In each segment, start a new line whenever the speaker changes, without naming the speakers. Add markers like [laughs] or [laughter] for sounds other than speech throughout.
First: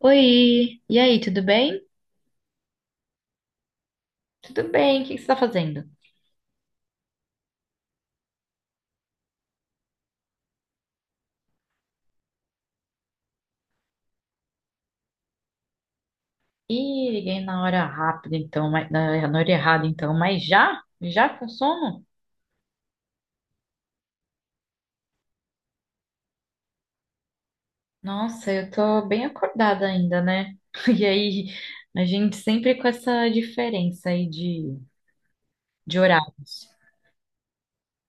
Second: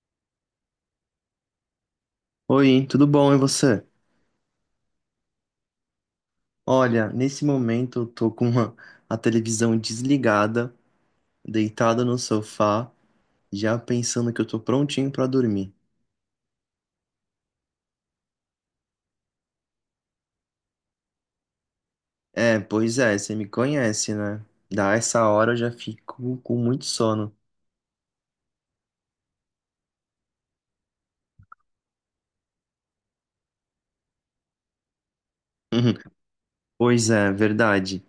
Oi, e aí, tudo bem?
Oi, tudo bom? E você?
Tudo bem, o que você está fazendo?
Olha, nesse momento eu tô com uma- a televisão desligada, deitada no sofá, já pensando que eu tô prontinho pra dormir.
Ih, liguei na hora rápida, então, na hora errada, então, mas já? Já com sono?
É, pois é, você me conhece, né? Da essa hora eu já fico com muito sono.
Nossa, eu tô bem acordada ainda, né? [laughs] E aí, a gente sempre com essa diferença aí de
[laughs]
horários,
Pois é, verdade.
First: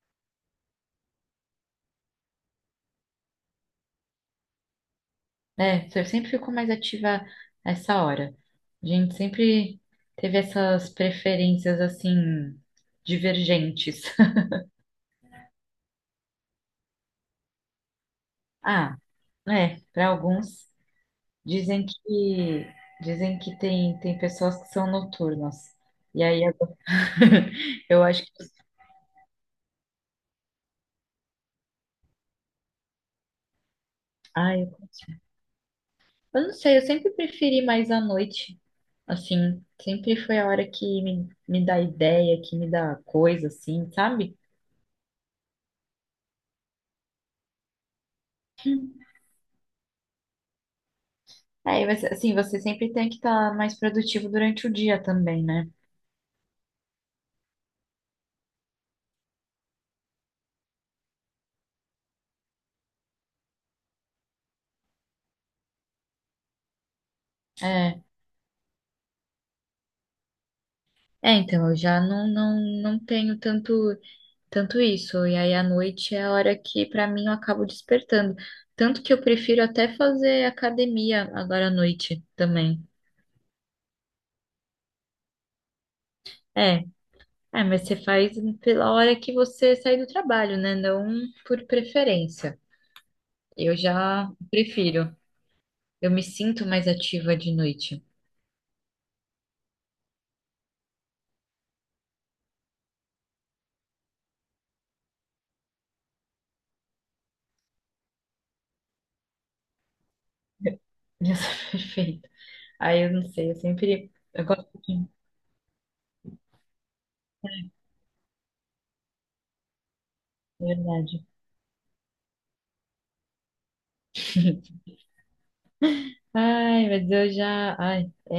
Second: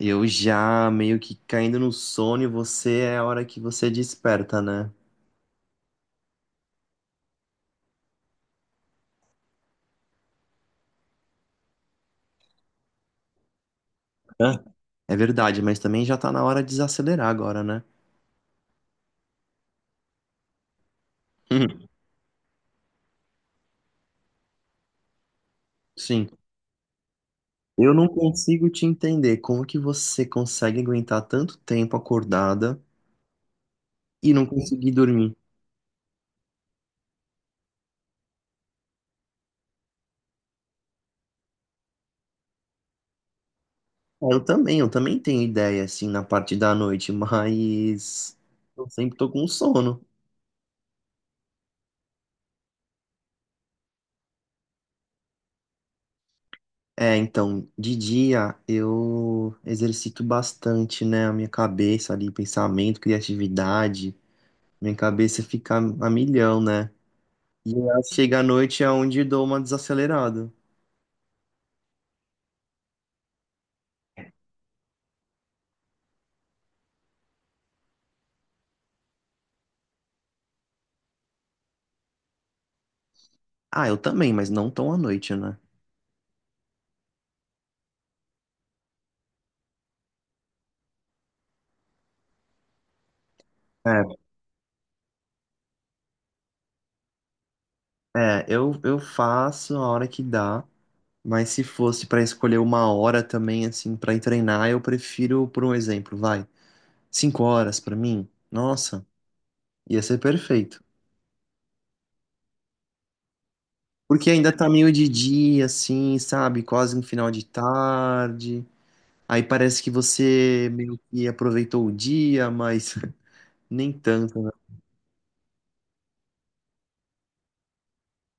Eu já meio que caindo no sono e você é a hora que você desperta, né?
né? Eu sempre fico mais ativa essa hora. A gente sempre teve essas preferências, assim, divergentes. [laughs]
Hã? É verdade, mas também já tá na hora de desacelerar agora, né?
Ah, é, para alguns. Dizem
[laughs]
que Dizem que tem pessoas que são noturnas. E
Sim.
aí agora, [laughs]
Eu
eu
não
acho que.
consigo te entender como que você consegue aguentar tanto tempo acordada e não
Ai, eu
conseguir dormir.
eu não sei, eu sempre preferi mais à noite. Assim, sempre foi a hora que me dá ideia, que me dá coisa, assim,
É,
sabe?
eu também, eu também tenho ideia, assim, na parte da noite, mas eu sempre tô com sono.
Aí, mas, assim, você sempre tem que estar mais produtivo durante o dia também, né?
É, então, de dia eu exercito bastante, né, a minha cabeça ali, pensamento, criatividade. Minha cabeça fica a milhão, né? E aí
É.
chega à noite é onde eu dou uma desacelerada.
É, então, eu já não tenho tanto. Tanto isso, e aí à noite é a hora que pra mim eu acabo despertando. Tanto que eu prefiro até fazer academia agora à noite também.
Ah, eu também, mas não tão à noite, né?
É, É, mas você faz pela hora que você sai do trabalho, né? Não por preferência. Eu
É.
já prefiro. Eu me sinto mais ativa de noite.
É, eu faço a hora que dá, mas se fosse pra escolher uma hora também, assim, pra ir treinar, eu prefiro, por um exemplo, vai, cinco horas pra mim, nossa, ia ser perfeito.
[laughs] Isso é perfeito. Aí eu não sei, eu sempre.
Porque
Eu
ainda tá
gosto
meio de
de.
dia, assim, sabe, quase no final de tarde, aí parece que você meio
Verdade.
que aproveitou o dia, mas [laughs] nem tanto, né?
Ai, mas eu já. Ai, é,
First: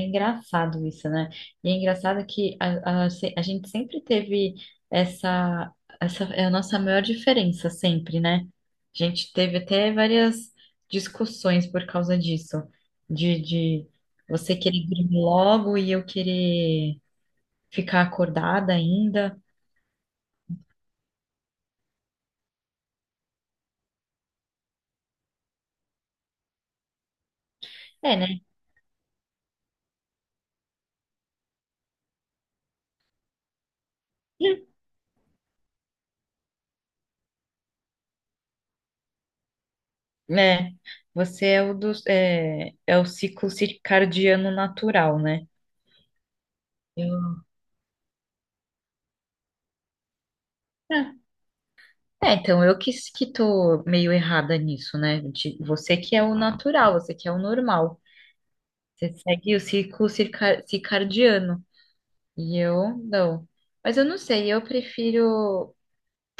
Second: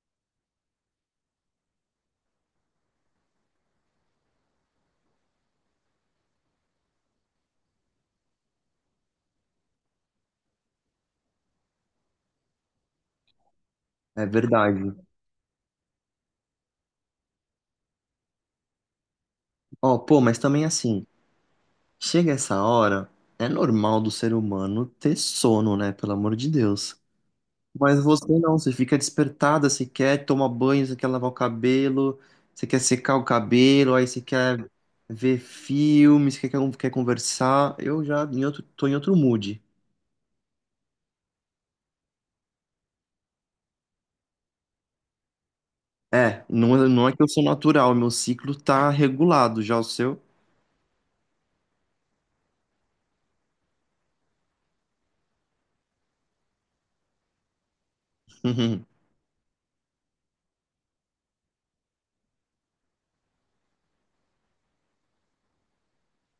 é engraçado isso, né? E é engraçado que a, se- a gente sempre teve essa, essa. É a nossa maior diferença, sempre, né? A gente teve até várias discussões por causa disso, de
É
você
verdade.
querer dormir logo e eu querer ficar acordada ainda.
Ó, pô, mas também assim, chega essa hora, é normal do ser humano ter sono, né, pelo amor de Deus. Mas
É,
você
né?
não, você fica despertada, você quer tomar banho, você quer lavar o cabelo, você quer secar o cabelo, aí você quer ver filmes, quer conversar. Eu já em outro, tô em outro mood.
É, você é é o ciclo circadiano natural, né?
É, não, não é que eu sou
Eu.
natural, meu ciclo tá regulado, já o seu.
É. É, então eu que tô meio errada nisso, né? De- você que é o natural, você que é o normal.
[laughs]
Você segue o circadiano. E eu não. Mas eu não sei, eu prefiro.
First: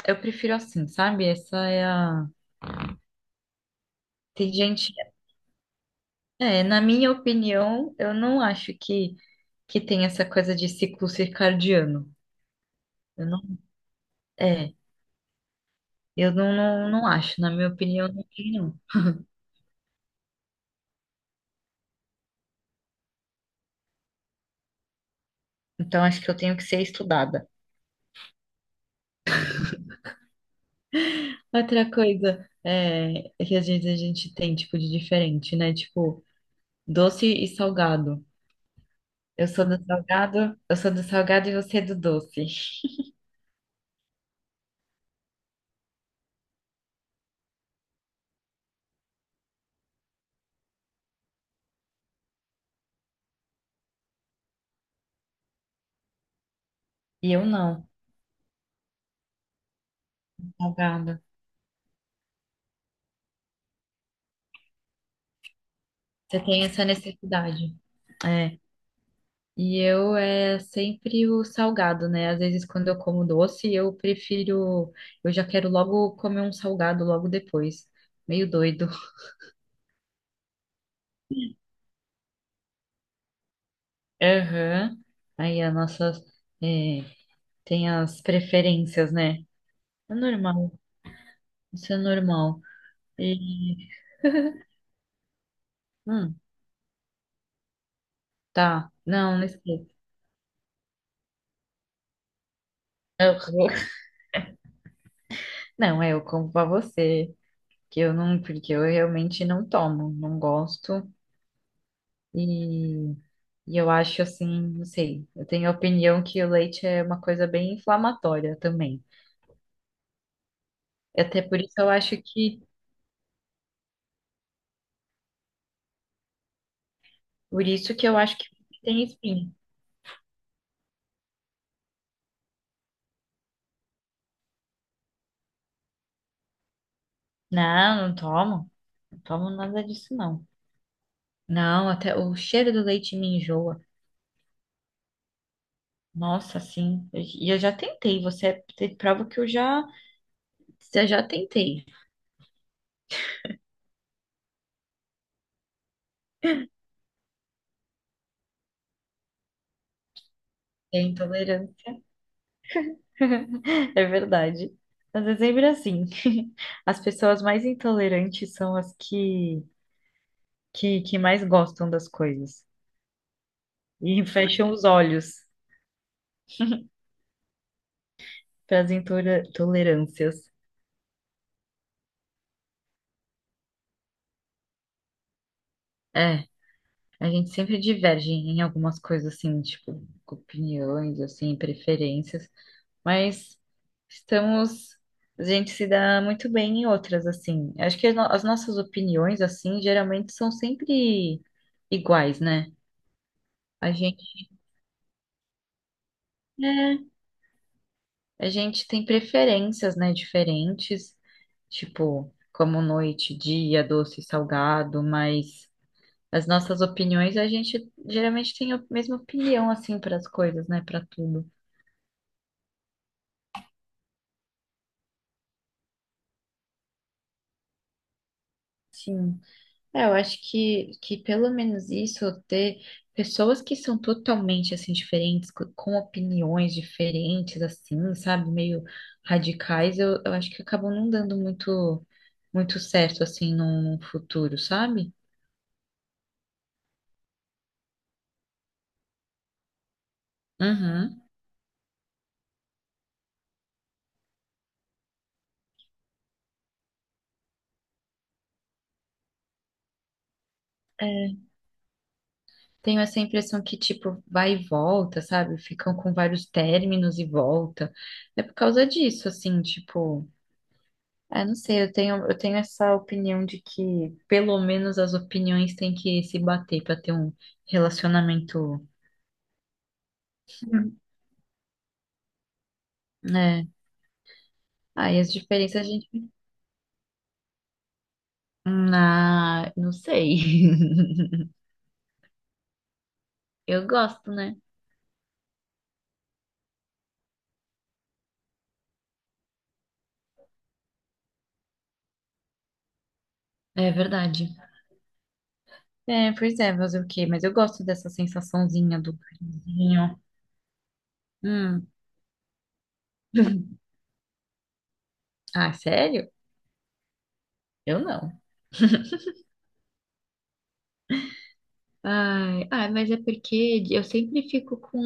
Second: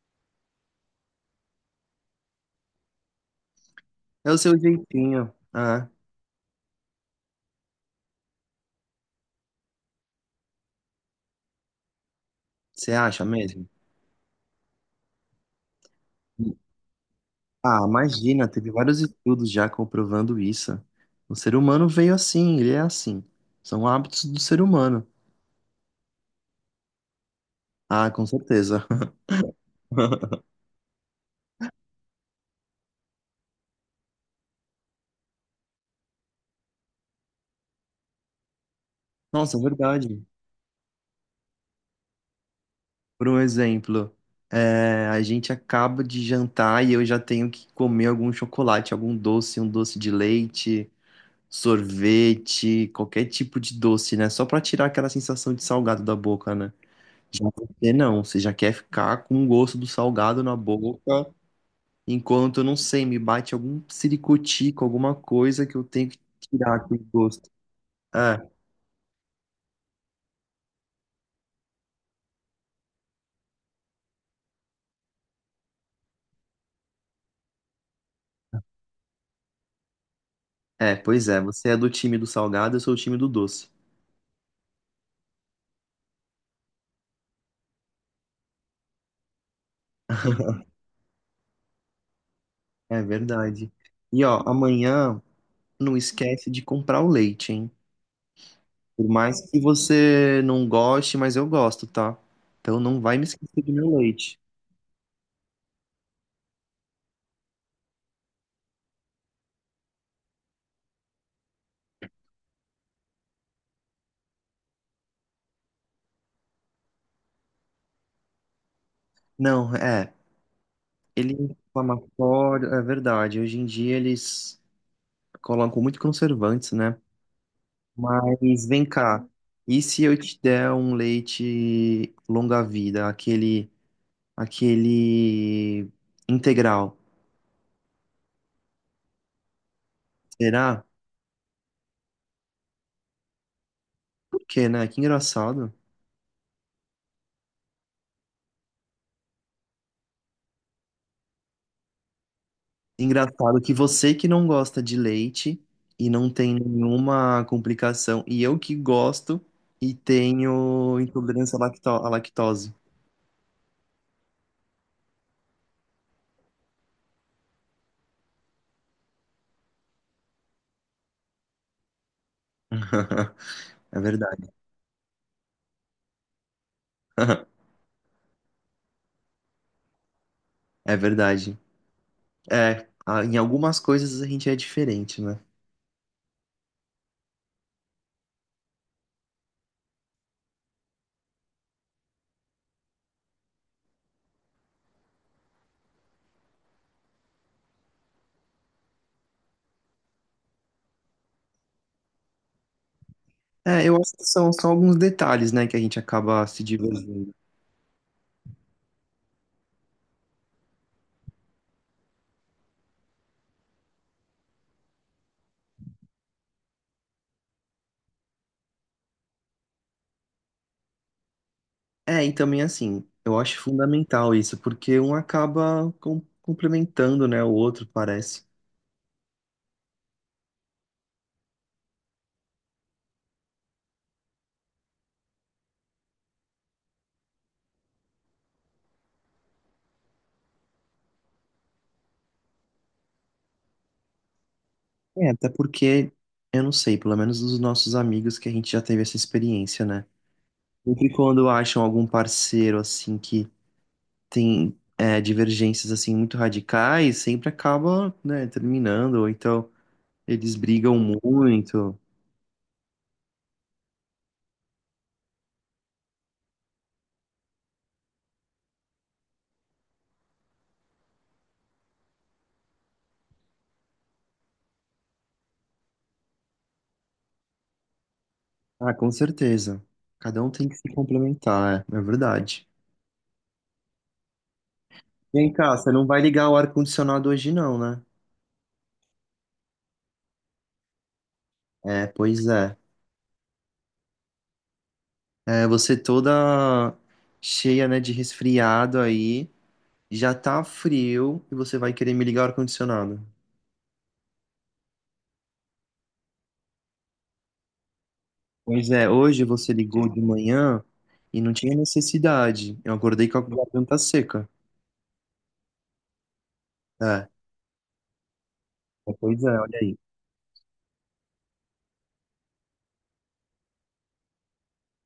Eu prefiro assim, sabe? Essa é a.
É o
Tem
seu
gente.
jeitinho. É,
É, na minha opinião, eu não acho que tem essa coisa de ciclo circadiano.
você acha
Eu não.
mesmo?
É, eu não acho. Na minha
Ah,
opinião, não
imagina,
tem,
teve
não.
vários estudos já comprovando isso. O ser humano veio assim, ele é assim. São hábitos do ser humano.
Então acho que eu tenho que ser estudada.
Ah, com certeza. [laughs]
Outra coisa é, é que às vezes a gente tem, tipo, de diferente, né? Tipo, doce e salgado.
Nossa, é verdade.
Eu sou do salgado e você é do doce.
Por um exemplo, é, a gente acaba de jantar e eu já tenho que comer algum chocolate, algum doce, um doce de leite, sorvete, qualquer tipo de doce, né? Só pra tirar aquela sensação de salgado da boca, né?
E
Já
eu não,
você não, você já quer ficar com o gosto do salgado na boca,
salgado.
enquanto, não sei, me bate algum siricutico, alguma coisa que eu tenho que
Você tem
tirar
essa
aquele gosto.
necessidade.
É,
É. E eu é sempre o salgado, né? Às vezes quando eu como doce, eu prefiro, eu já quero logo comer um salgado logo depois. Meio doido.
é, pois é, você é do time do salgado, eu sou o time do doce.
Aham. Aí a nossa, é, tem as preferências, né? É normal. Isso é normal.
É verdade.
E,
E ó, amanhã não
hum,
esquece de comprar o leite, hein?
tá.
Por
Não, não
mais que
esqueça.
você não goste, mas eu gosto, tá? Então não vai me
Eu-
esquecer do
[laughs]
meu leite.
Não, é, eu compro pra você, que eu não, porque eu realmente não tomo, não gosto. E, e eu acho assim, não sei, eu tenho a opinião que o leite é uma coisa bem inflamatória também.
Não, é. Ele é
Até por isso eu acho que,
inflamatório, é verdade. Hoje em dia eles colocam muito conservantes, né?
por isso que eu acho que
Mas vem
tem
cá.
espinho.
E se eu te der um leite longa-vida, aquele, aquele integral?
Não, não tomo. Não tomo nada disso, não.
Será?
Não, até o cheiro do leite me enjoa.
Por quê, né? Que engraçado.
Nossa, sim. E eu, já tentei. Você é prova que eu já tentei.
Engraçado que você que não gosta de leite e não tem nenhuma complicação, e eu que gosto e tenho
É
intolerância
intolerante.
à lactose.
[laughs] É verdade. Mas é sempre assim. [laughs] As pessoas mais intolerantes são as que mais gostam das coisas.
[laughs] É
E [laughs]
verdade.
fecham os olhos
[laughs]
para as intolerâncias.
É verdade. É, em algumas coisas a gente é diferente, né?
É, a gente sempre diverge em algumas coisas assim, tipo, opiniões, assim, preferências. Mas estamos. A gente se dá muito bem em outras, assim. Acho que as no- as nossas opiniões, assim, geralmente são sempre iguais, né?
É,
A
eu acho que
gente,
são só alguns detalhes, né, que a gente acaba se
é,
divergindo.
a gente tem preferências, né, diferentes, tipo, como noite, dia, doce, salgado, mas as nossas opiniões, a gente geralmente tem a mesma opinião, assim, para as coisas, né, para tudo.
É, e também assim, eu acho fundamental isso, porque um acaba complementando, né, o outro, parece.
Sim. É, eu acho que pelo menos isso, ter pessoas que são totalmente, assim, diferentes, com opiniões diferentes, assim, sabe, meio radicais, eu acho que acabam não dando muito certo, assim, no futuro, sabe?
É, até porque, eu não sei, pelo menos dos nossos amigos que a gente já teve essa experiência, né? Sempre
Uhum.
quando acham algum parceiro, assim, que tem é, divergências, assim, muito radicais, sempre acaba, né, terminando, ou então eles brigam muito.
Tenho essa impressão que, tipo, vai e volta, sabe? Ficam com vários términos e volta. É por causa disso, assim, tipo. Ah, não sei, eu tenho essa opinião de que pelo menos as opiniões têm que se bater para ter um relacionamento.
Ah, com certeza. Cada um tem que se
Hum.
complementar, é, é verdade.
Né? Aí as
Vem cá,
diferenças a
você não vai
gente.
ligar o ar-condicionado hoje não, né?
Na... Não sei. [laughs]
É, pois é.
Eu gosto, né?
É, você toda cheia, né, de resfriado aí. Já tá frio e você vai querer me ligar o ar-condicionado.
É verdade. É, pois é, fazer o quê? Mas eu gosto dessa
Pois
sensaçãozinha
é,
do
hoje você ligou
carinho.
de manhã e não tinha
Hum.
necessidade. Eu acordei com a garganta seca.
Ah, sério?
É,
Eu não.
é, pois é, olha aí.
Ai, ai, mas é porque eu sempre fico com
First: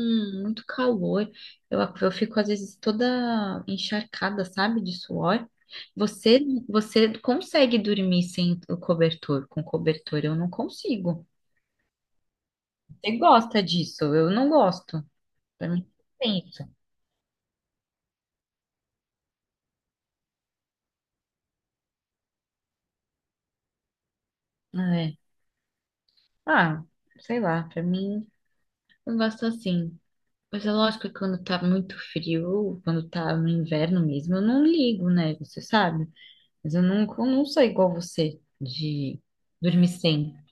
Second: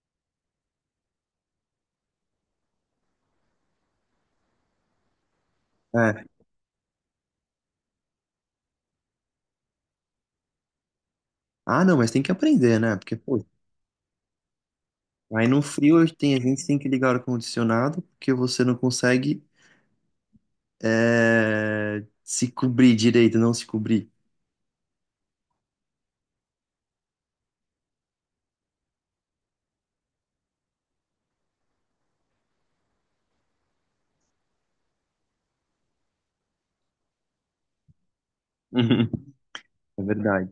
muito calor. Eu fico às vezes toda encharcada, sabe, de suor. Você,
É.
você consegue dormir sem o cobertor, com cobertor? Eu não consigo.
Ah, não, mas tem que aprender, né? Porque,
Você
pô,
gosta disso? Eu não gosto.
aí no
Pra mim,
frio a
tem isso.
gente tem que ligar o ar-condicionado porque você não consegue é, se cobrir direito, não se cobrir.
Ah, é. Ah, sei lá, pra mim, eu gosto assim. Mas é lógico que quando tá muito frio, quando tá no inverno mesmo, eu não ligo, né? Você sabe? Mas eu não sou igual você de
[laughs]
dormir
É
sem.
verdade.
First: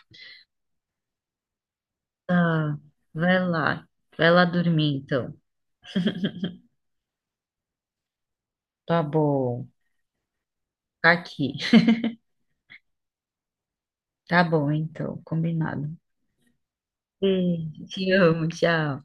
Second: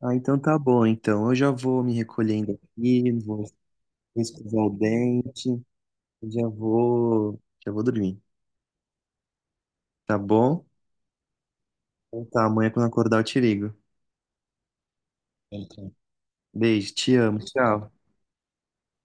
Ah, então tá bom. Então eu já vou me recolhendo
Ah,
aqui,
vai
vou
lá. Vai lá
escovar o
dormir, então.
dente. Eu já vou dormir,
Tá bom.
tá bom?
Tá aqui.
Então tá, amanhã quando acordar eu te ligo.
Tá bom, então.
Beleza.
Combinado.
Beijo, te amo,
Beijo,
tchau.
te amo, tchau.